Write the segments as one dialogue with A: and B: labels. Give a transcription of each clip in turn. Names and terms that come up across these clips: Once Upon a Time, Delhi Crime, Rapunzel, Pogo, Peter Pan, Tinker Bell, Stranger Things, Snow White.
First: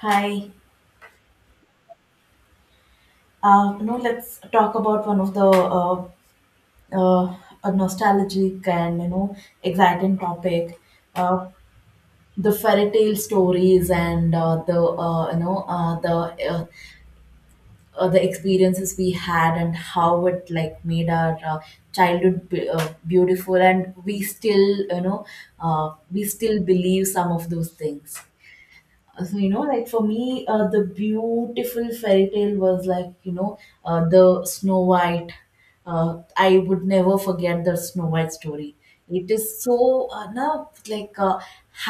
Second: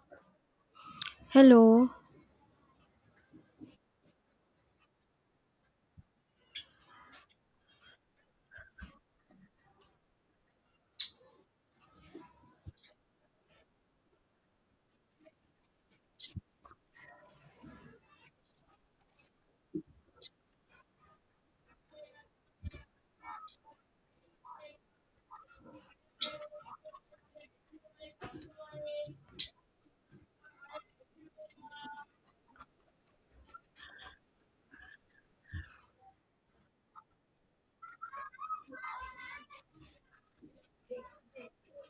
A: Hi.
B: Hello.
A: You know, let's talk about one of the uh, a nostalgic and you know exciting topic, uh, the fairy tale stories and the the experiences we had and how it like made our childhood beautiful, and we still we still believe some of those things. So you know, like for me the beautiful fairy tale was like you know the Snow White. I would never forget the Snow White story. It is so now like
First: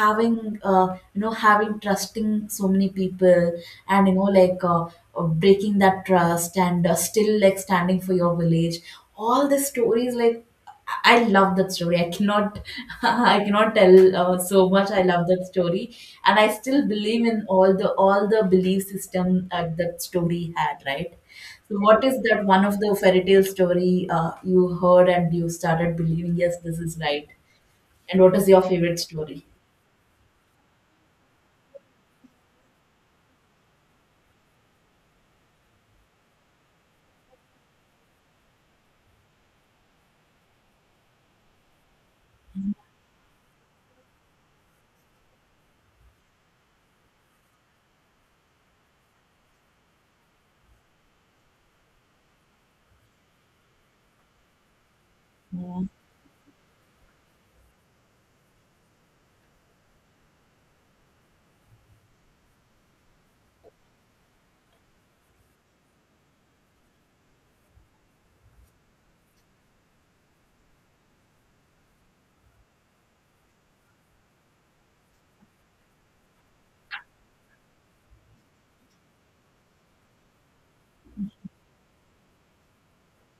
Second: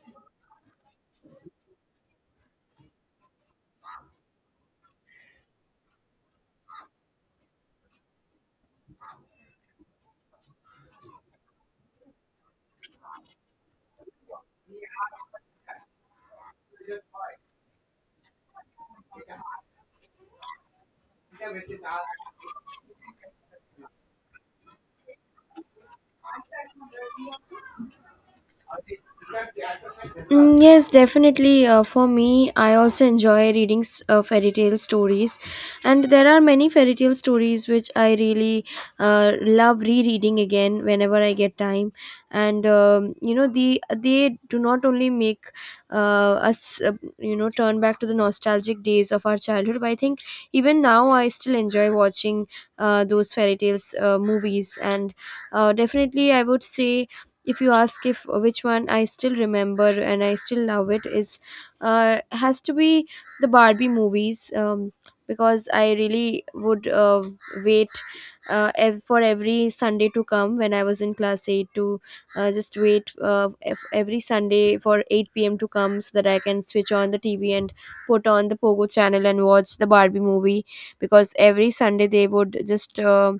A: having you know, having trusting so many people and you know, like breaking that trust and still like standing for your village, all the stories like I love that story. I cannot, I cannot tell so much. I love that story, and I still believe in all the belief system that story had. Right. So, what is that one of the fairy tale story you heard and you started believing? Yes, this is right. And what is your favorite story?
B: Mm, yes, definitely. For me, I also enjoy reading fairy tale stories, and there are many fairy tale stories which I really love rereading again whenever I get time. And they do not only make us uh, turn back to the nostalgic days of our childhood, but I think even now I still enjoy watching those fairy tales movies. And
A: Yeah,
B: definitely, I would say, if you ask if which one I still remember and I still love, it is has to be the Barbie movies, because I really would wait for every Sunday to come when I was in class 8, to just wait every Sunday for 8 p.m. to come so that I can switch on the TV and put on the Pogo channel and watch the Barbie movie, because every Sunday they would just uh,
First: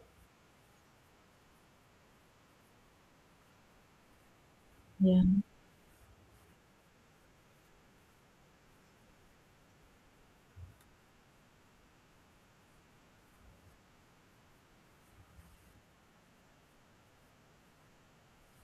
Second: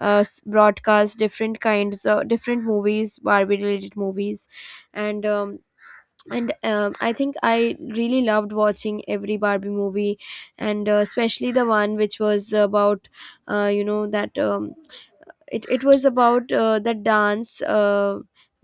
B: uh, s- broadcast different kinds of different movies, barbie related movies,
A: yeah,
B: and um, and I think I really loved watching every barbie movie, and especially the one which was about, you know that it was about the dance,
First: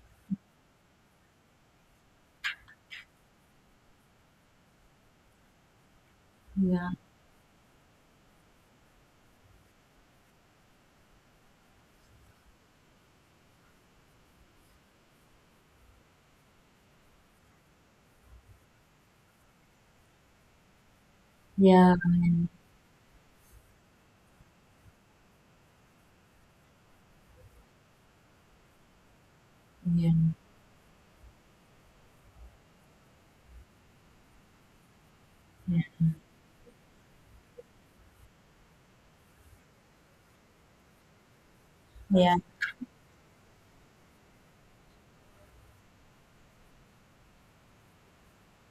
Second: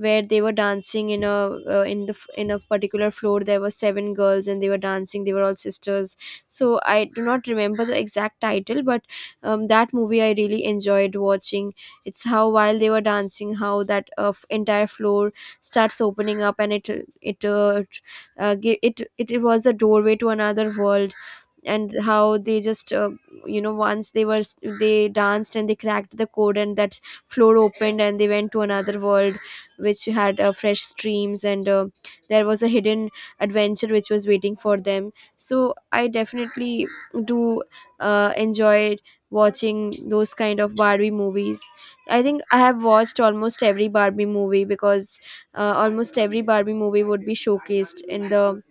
B: where they were dancing in a in the f- in a particular floor, there were seven girls and they were dancing, they were all sisters. So
A: yeah,
B: I do not remember the exact title, but that movie I really enjoyed watching. It's how, while they were dancing, how that entire floor starts opening up, and it uh, t- it was a doorway to another world.
A: yeah,
B: And how they just once they danced and they cracked the code, and that floor opened and they went to another world, which
A: yeah,
B: had fresh streams, and there was a hidden adventure which was waiting for them. So I definitely do enjoy watching those kind of barbie movies. I
A: yeah,
B: think I have watched almost every barbie movie, because almost every barbie movie would be showcased in the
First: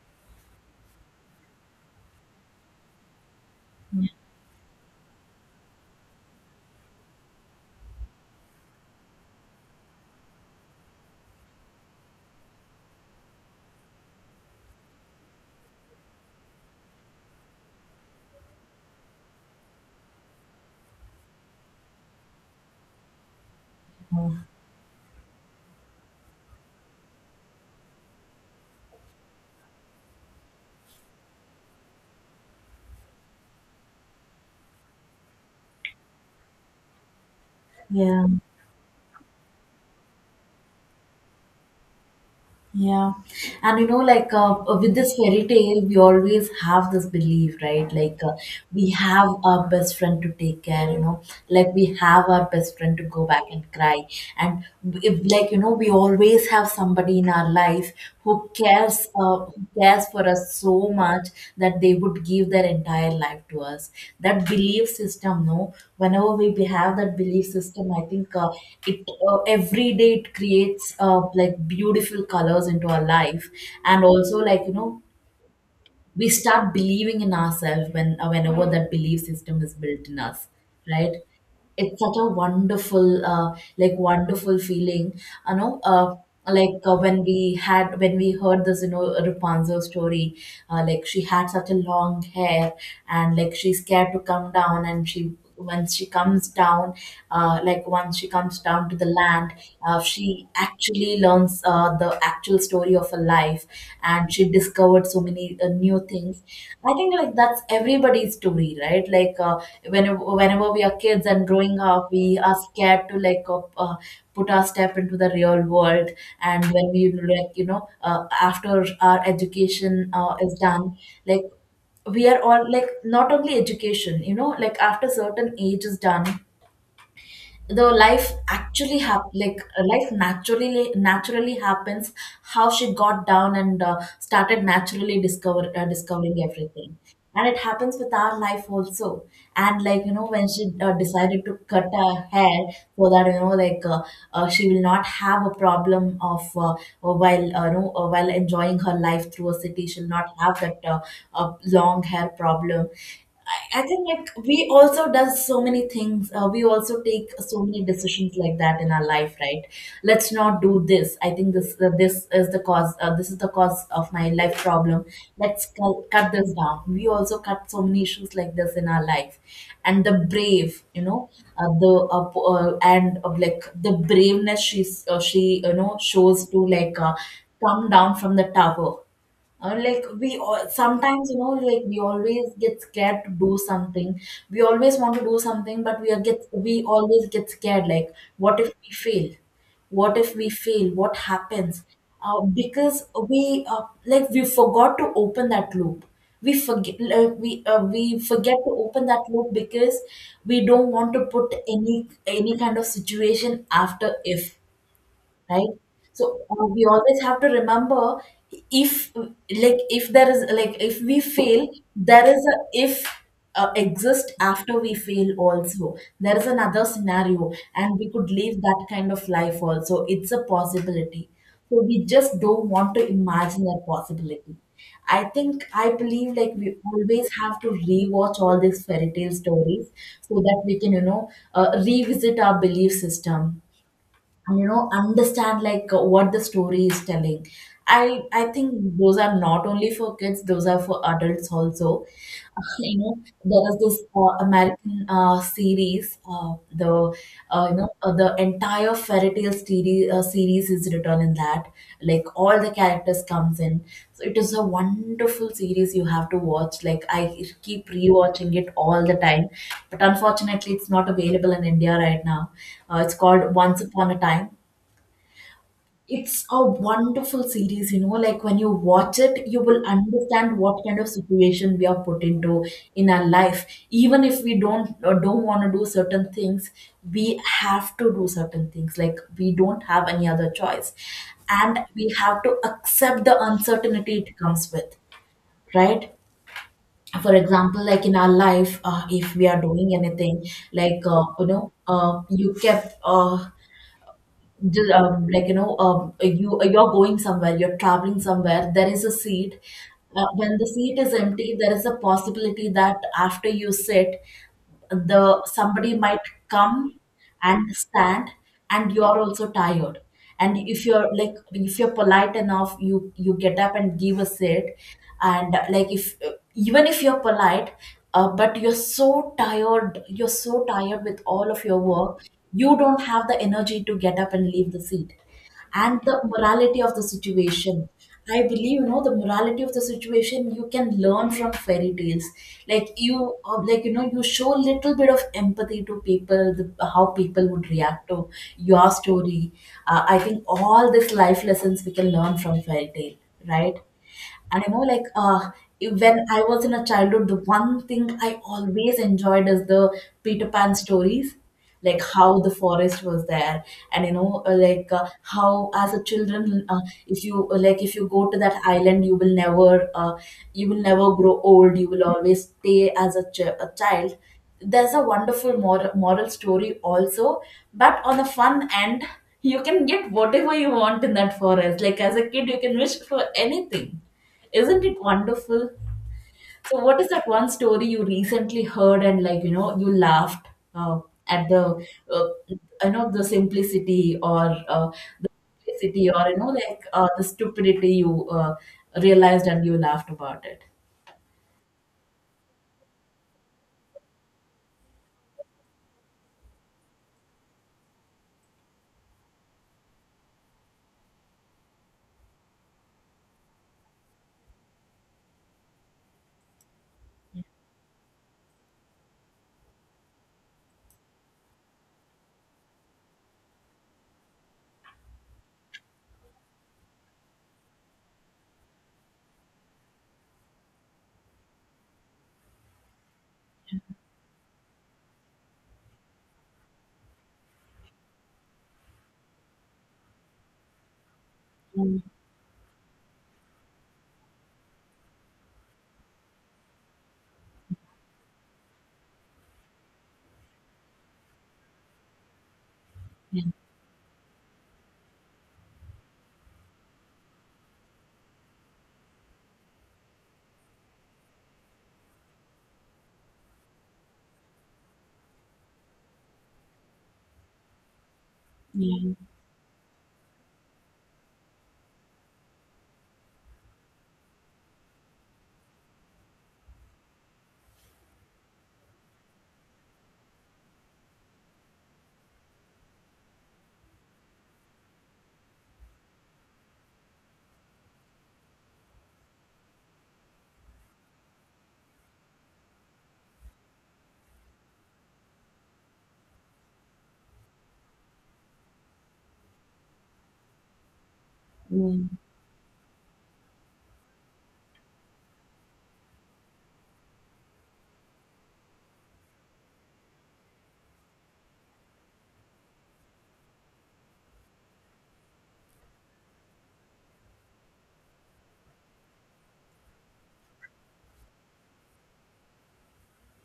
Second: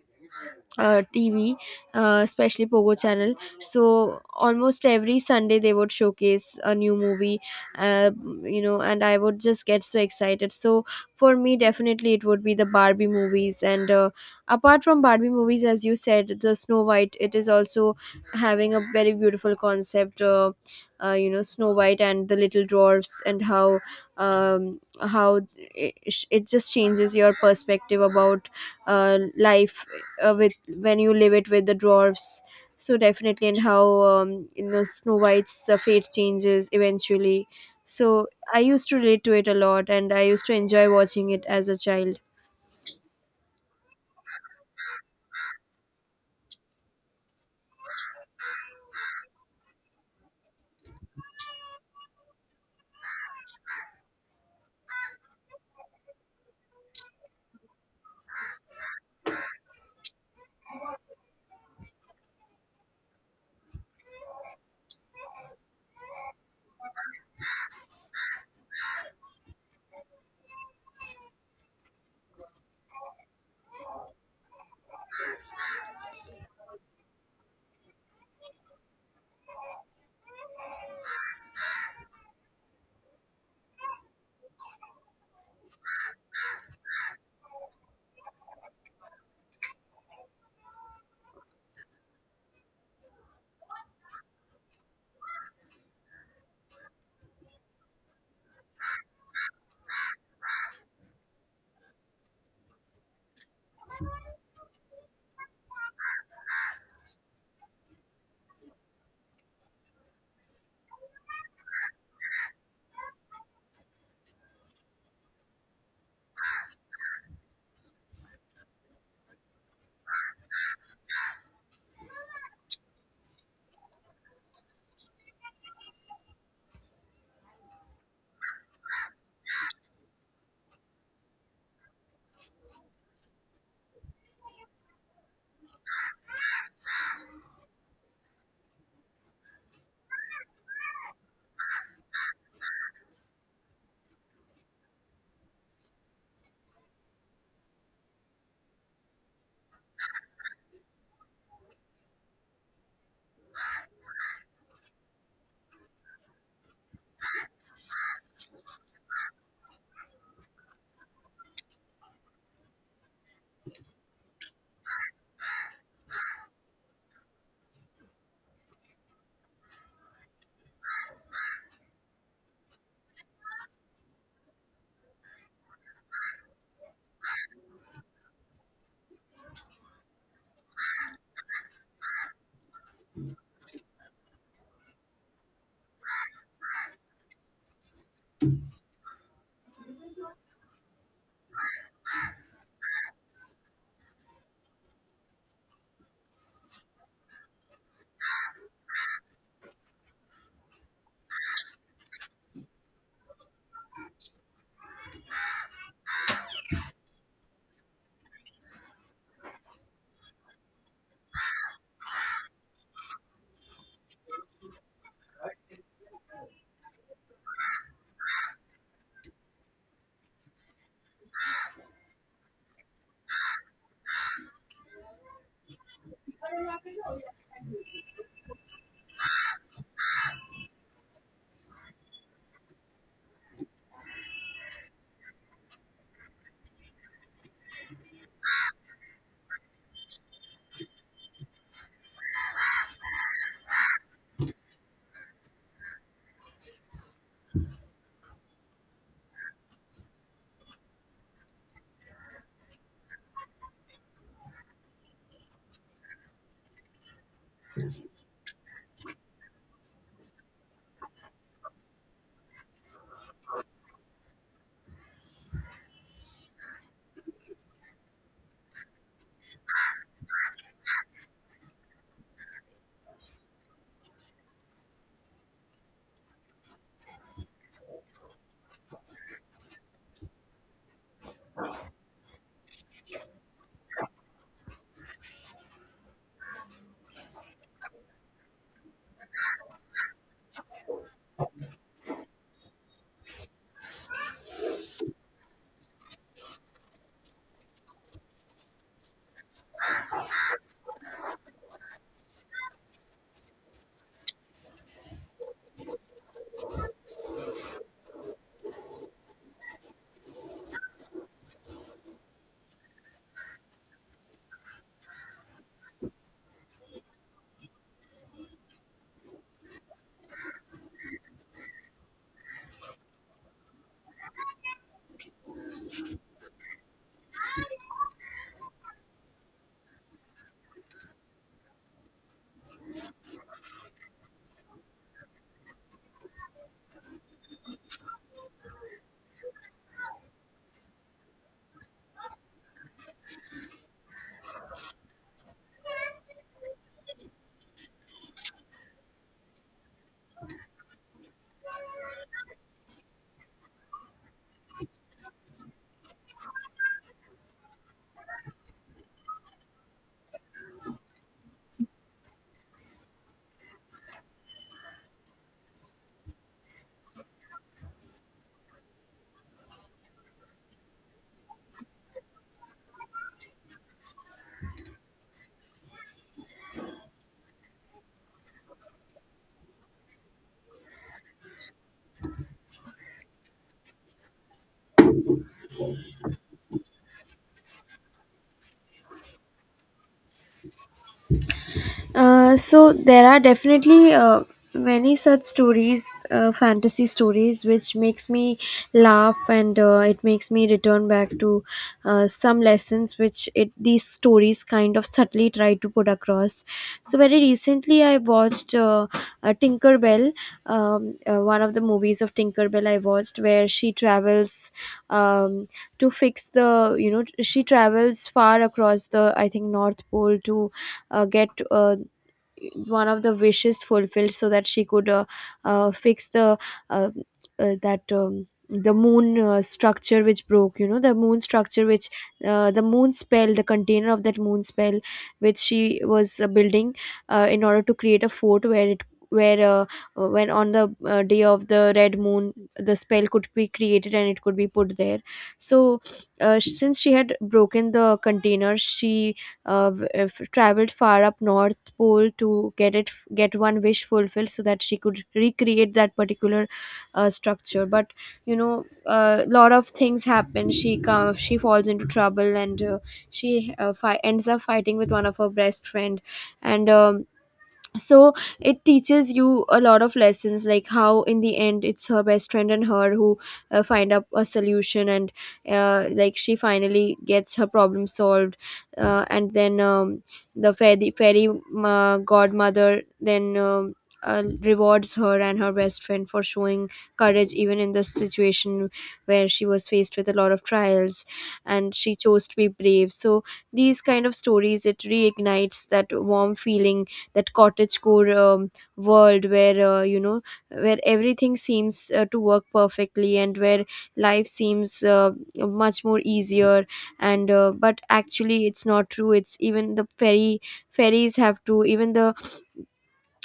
B: TV, especially Pogo channel. So almost every Sunday they would showcase a new movie, uh, and I would just get so excited. So for me, definitely it would be the Barbie movies. And apart from Barbie movies, as you said, the Snow White, it is also having a very beautiful concept. You know, Snow White and the Little Dwarfs, and how how it just changes your perspective about life, with when you live it with the dwarfs. So definitely, and how snow white's the fate changes eventually.
A: yeah.
B: So I used to relate to it a lot and I used to enjoy watching it as a child.
A: Yeah. And you know, like with this fairy tale, we always have this belief, right? Like we have our best friend to take care, you know, like we have our best friend to go back and cry. And if, like, you know, we always have somebody in our life who cares for us so much that they would give their entire life to us. That belief system, no, whenever we have that belief system, I think it every day it creates like beautiful colors into our life, and also, like you know, we start believing in ourselves when whenever that belief system is built in us. Right. It's such a wonderful like wonderful feeling, you know. Like when we had when we heard this, you know, Rapunzel story, like she had such a long hair, and like she's scared to come down, and she once she comes down, like once she comes down to the land, she actually learns the actual story of her life, and she discovered so many new things. I think like that's everybody's story, right? Like whenever we are kids and growing up, we are scared to like put our step into the real world. And when we like, you know, after our education is done, like we are all like, not only education, you know, like after certain age is done, the life actually like life naturally happens. How she got down and started naturally discovering everything, and it happens with our life also. And like, you know, when she decided to cut her hair so that, you know, like she will not have a problem of while you know, while enjoying her life through a city, she'll not have that long hair problem. I think like we also does so many things. We also take so many decisions like that in our life, right? Let's not do this. I think this this is the cause. This is the cause of my life problem. Let's cut this down. We also cut so many issues like this in our life, and the brave, you know, and of like the braveness she's she, you know, shows to like come down from the tower. Like we all, sometimes, you know, like we always get scared to do something. We always want to do something, but we are get we always get scared, like what if we fail, what if we fail, what happens? Because we like we forgot to open that loop. We forget we forget to open that loop because we don't want to put any kind of situation after if, right? So we always have to remember, if like if there is like if we fail, there is a if exist after we fail also, there is another scenario, and we could live that kind of life also. It's a possibility, so we just don't want to imagine that possibility. I think I believe like we always have to rewatch all these fairy tale stories so that we can, you know, revisit our belief system and you know understand like what the story is telling. I think those are not only for kids, those are for adults also. You know, there is this American series, the you know, the entire fairy tale series, series is written in that. Like all the characters comes in, so it is a wonderful series. You have to watch. Like I keep rewatching it all the time, but unfortunately it's not available in India right now. It's called Once Upon a Time. It's a wonderful series, you know, like when you watch it, you will understand what kind of situation we are put into in our life. Even if we don't or don't want to do certain things, we have to do certain things. Like we don't have any other choice. And we have to accept the uncertainty it comes with, right? For example, like in our life, if we are doing anything, like you know, you kept like you know, you you're going somewhere, you're traveling somewhere, there is a seat. When the seat is empty, there is a possibility that after you sit, the somebody might come and stand, and you're also tired. And if you're like if you're polite enough, you get up and give a sit. And like if even if you're polite, but you're so tired, you're so tired with all of your work, you don't have the energy to get up and leave the seat. And the morality of the situation, I believe, you know, the morality of the situation you can learn from fairy tales, like you like, you know, you show a little bit of empathy to people, the, how people would react to your story. I think all these life lessons we can learn from fairy tale, right? And you know, like when I was in a childhood, the one thing I always enjoyed is the Peter Pan stories, like how the forest was there, and you know, like how as a children, if you like, if you go to that island, you will never grow old. You will always stay as a, a child. There's a wonderful moral story also, but on the fun end, you can get whatever you want in that forest. Like as a kid, you can wish for anything. Isn't it wonderful? So, what is that one story you recently heard and like you know you laughed uh, at the uh, you the simplicity or the simplicity or, you know, like the stupidity you realized and you laughed about it.
B: So there are definitely many such stories, fantasy stories, which makes me laugh, and it makes me return back to some lessons which it these stories kind of subtly try to put across. So very recently I watched Tinker Bell, one of the movies of Tinker Bell I watched, where she travels, um, to fix the you know she travels far across the, I think, North Pole to get one of the wishes fulfilled so that she could fix uh, the moon structure which broke, the moon structure
A: Mm,
B: which, the moon spell, the container of that moon spell which she was building in order to create a fort, where it where when, on the day of the red moon, the spell could be created and it could be put there. So since she had broken the container, she traveled far up north, North Pole, to get one wish fulfilled so that she could recreate that particular structure. But
A: yeah.
B: a lot of things happen, she falls into trouble, and she ends up fighting with one of her best friend. And um, so it teaches you a lot of lessons, like how, in the end, it's her best friend and her who find up a solution, and like she finally gets her problem solved. And then, the fairy godmother then rewards her and her best friend for showing courage even in this situation, where she was faced with a lot of trials and
A: Mm,
B: she chose to be brave. So these kind of stories, it reignites that warm feeling, that cottagecore world, where everything seems to work perfectly, and where life seems much more easier. And But actually it's not true. It's, even the ferry ferries have to, even the,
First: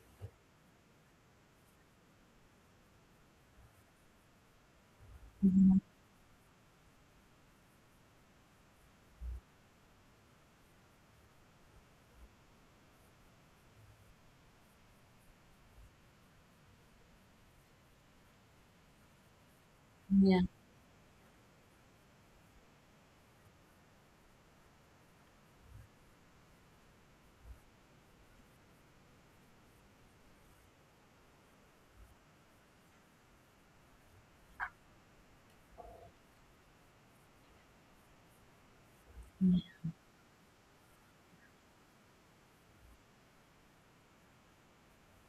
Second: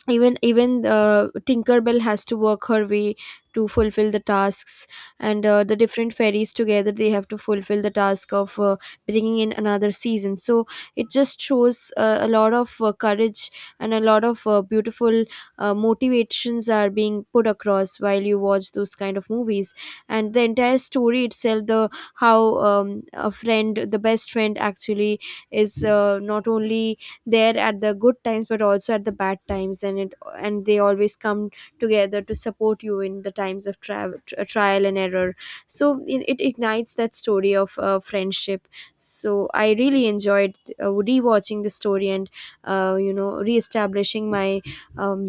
B: even Tinkerbell has to work her way to fulfill the tasks. And the
A: mhm,
B: different fairies together, they have to fulfill the task of bringing in another season. So it just shows a lot of courage and a lot of beautiful motivations are being put across while you watch those kind of movies. And
A: yeah.
B: the entire story itself, the best friend actually is not only there at the good times but also at the bad times, and it and they always come together to support you in the times of trial and error. So it ignites that story of friendship. So I really enjoyed rewatching the story, and reestablishing my um,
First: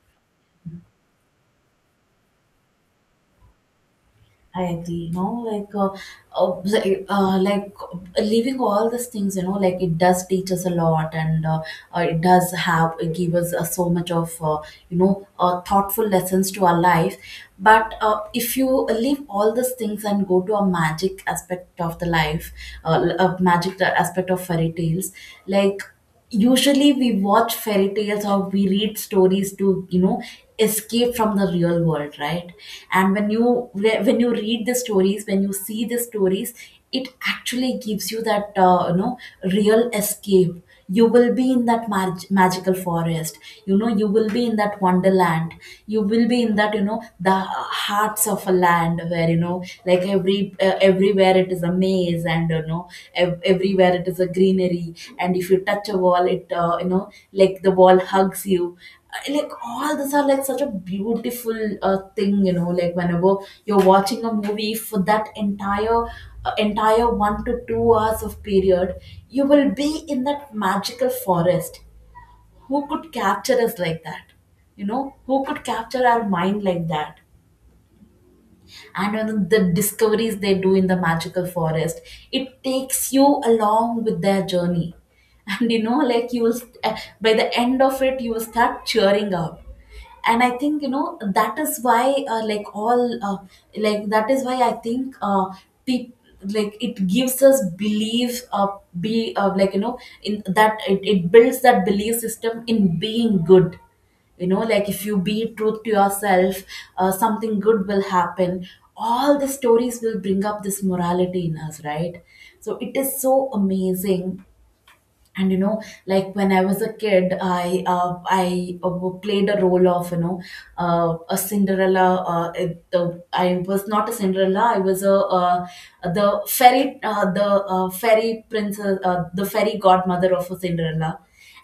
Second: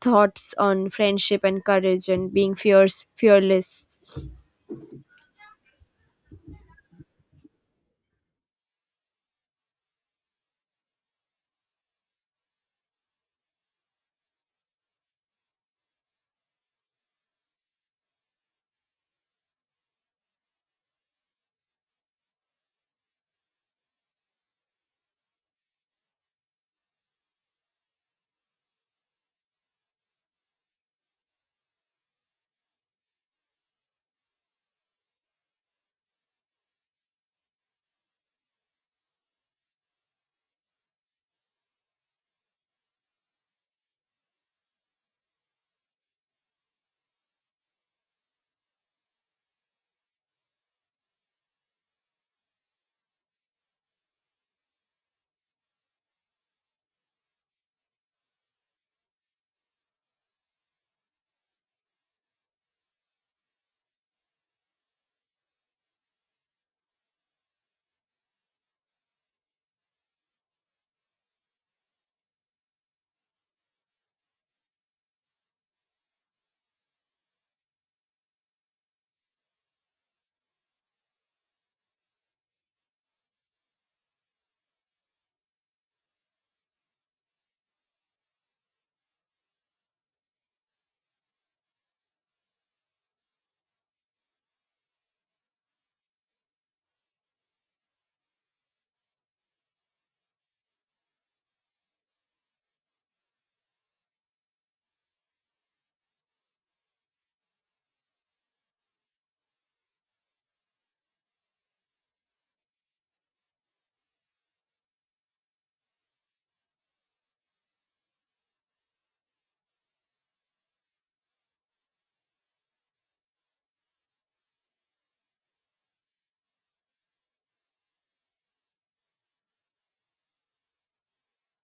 B: thoughts on friendship and courage and being fierce fearless.
A: I agree. No, like leaving all these things, you know, like it does teach us a lot, and it does have give us so much of thoughtful lessons to our life. But if you leave all these things and go to a magic aspect of the life, a magic aspect of fairy tales, like usually we watch fairy tales or we read stories to, you know, escape from the real world, right? And when you read the stories, when you see the stories, it actually gives you that you know, real escape. You will be in that magical forest. You know, you will be in that wonderland. You will be in that, you know, the hearts of a land where, you know, like every, everywhere it is a maze, and you know, everywhere it is a greenery. And if you touch a wall, it you know, like the wall hugs you. Like all these are like such a beautiful thing, you know, like whenever you're watching a movie for that entire 1 to 2 hours of period, you will be in that magical forest. Who could capture us like that? You know, who could capture our mind like that? And on the discoveries they do in the magical forest, it takes you along with their journey, and you know, like you will by the end of it, you will start cheering up. And I think, you know, that is why like all like that is why I think people, like it gives us belief. Be Like, you know, in that, it builds that belief system in being good. You know, like if you be truth to yourself, something good will happen. All the stories will bring up this morality in us, right? So it is so amazing. And you know, like when I was a kid, I played a role of, you know, a Cinderella. I was not a Cinderella. I was a the fairy princess, the fairy godmother of a Cinderella.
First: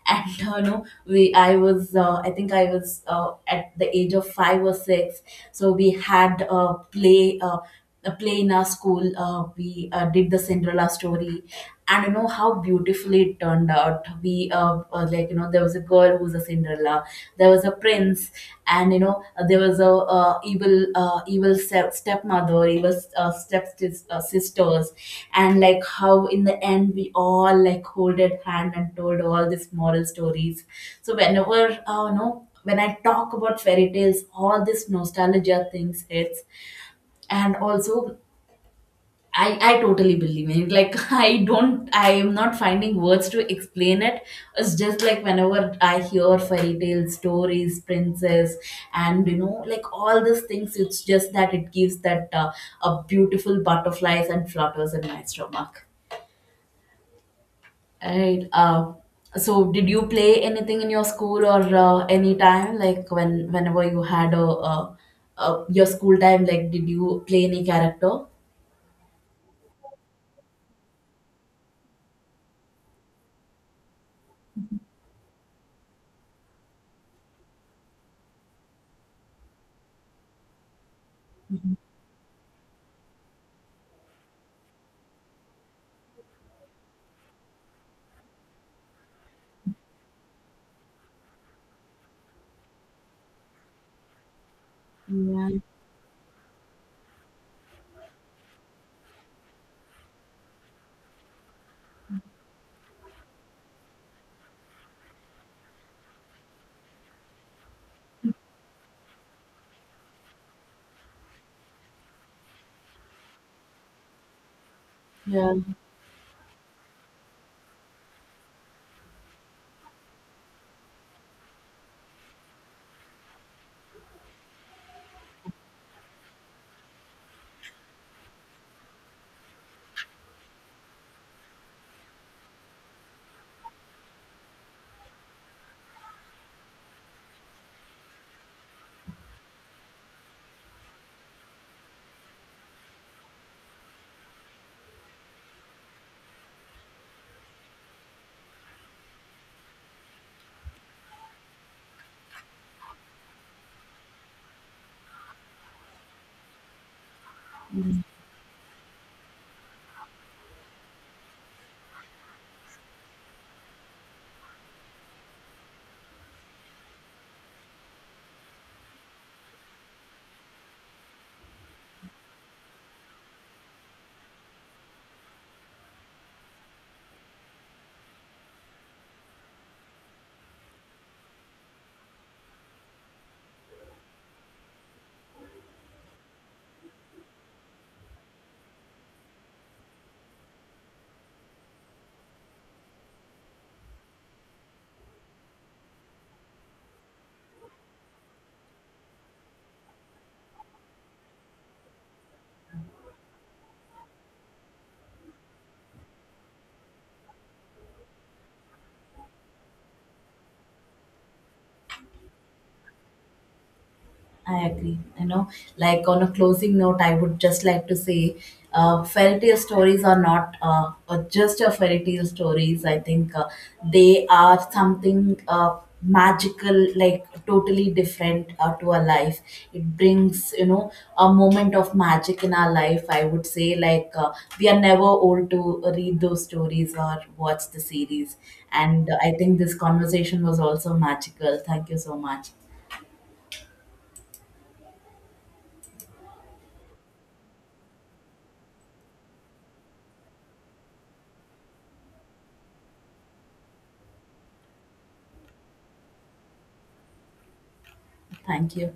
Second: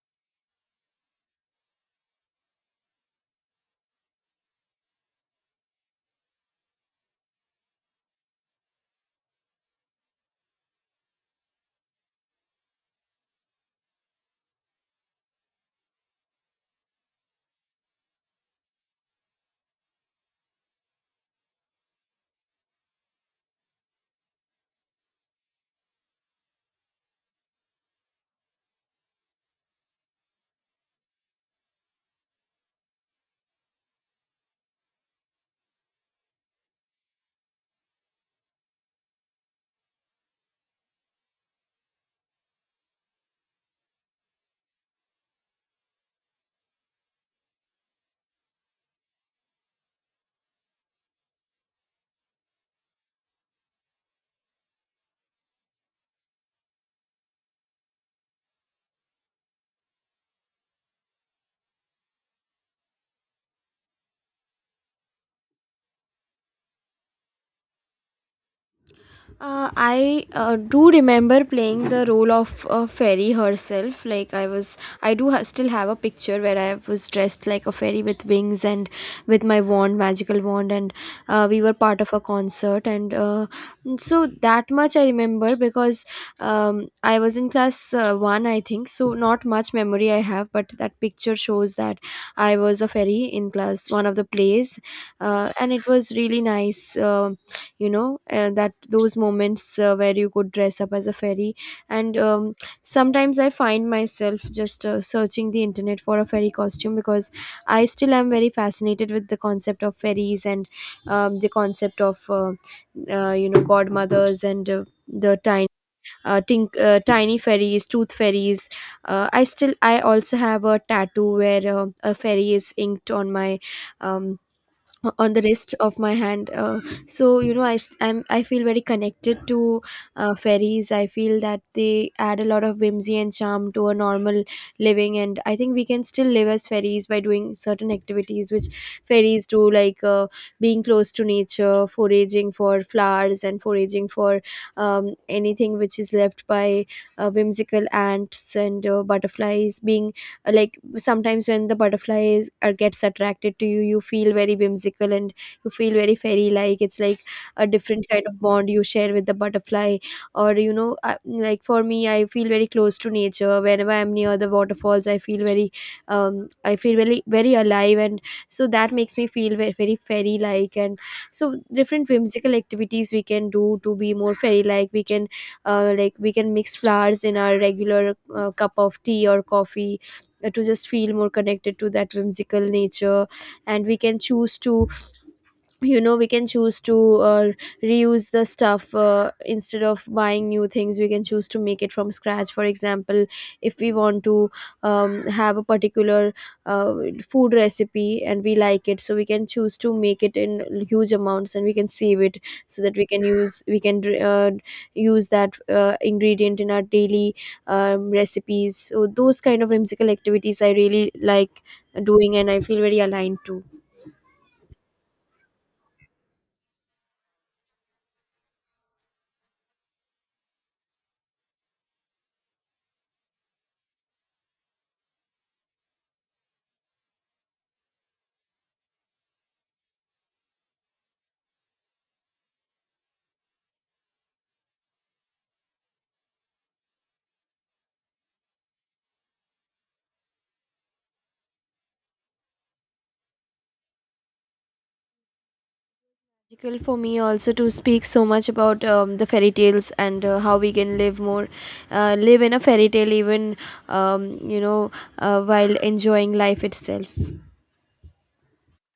A: And you know, we I was I think I was at the age of 5 or 6. So we had a play, a play in our school. We did the Cinderella story. And you know, how beautifully it turned out. We Like you know, there was a girl who was a Cinderella, there was a prince, and you know, there was a evil stepmother, evil step sisters. And like how in the end we all like holded hand and told all these moral stories. So whenever you know, when I talk about fairy tales, all this nostalgia things hits. And also I totally believe in it. Like I don't I am not finding words to explain it. It's just like whenever I hear fairy tales, stories, princess, and you know, like all these things, it's just that it gives that a beautiful butterflies and flutters in my stomach. Right. So did you play anything in your school or any time, like when whenever you had a your school time, like did you play any character?
B: I do remember playing the role of a fairy herself. Like, I was, I do ha- still have a picture where I was dressed like a fairy with wings and with my wand, magical wand, and we were part of a concert. And so that much I remember, because I was in class 1, I think. So not much memory I have, but that picture shows that I was a fairy in class 1 of the plays,
A: Yeah.
B: and it was really nice. You know that those moments where you could dress up as a fairy, and sometimes I find myself just searching the internet for a fairy costume, because I still am very fascinated with the concept of fairies, and the concept of godmothers, and the
A: Yeah.
B: tiny uh, tink, uh, tiny fairies, tooth fairies. I also have a tattoo where a fairy is inked on my um, on the wrist of my hand, so I feel very connected to fairies. I feel that they add a lot of whimsy and charm to a normal living, and I think we can still live as fairies by doing certain activities which fairies do, like being close to nature, foraging for flowers and foraging for anything which is left by whimsical ants and butterflies, being like sometimes when the butterfly is or gets attracted to you, you feel very whimsical, and you feel very fairy like. It's like a different kind of bond you share with the butterfly. Or, you know I, like for me, I feel very close to nature whenever I'm near the waterfalls. I feel very, very alive. And so that makes me feel very, very fairy like. And so different whimsical activities we can do to be more fairy like. We can mix flowers in our regular cup of tea or coffee, to just feel more connected to that whimsical nature. And we can choose to, you know we can choose to uh, reuse the stuff, instead of buying new things. We can choose to make it from scratch. For example, if we want to have a particular uh, food recipe and we like it, so we can choose to make it in huge amounts, and we can save it, so that we can use that ingredient in our daily recipes. So those kind of whimsical activities I really like doing, and I feel very aligned to.
A: I agree. You know, like on a closing note, I would just like to say, fairy tale stories are not just a fairy tale stories. I think they are something magical, like totally different to our life. It brings, you know, a moment of magic in our life. I would say, like we are never old to read those stories or watch the series. And I think this conversation was also magical. Thank you so much.
B: Magical for me also, to speak so much about the fairy tales, and how we can live in a fairy tale, even, um, you know while enjoying life itself.
A: Thank you.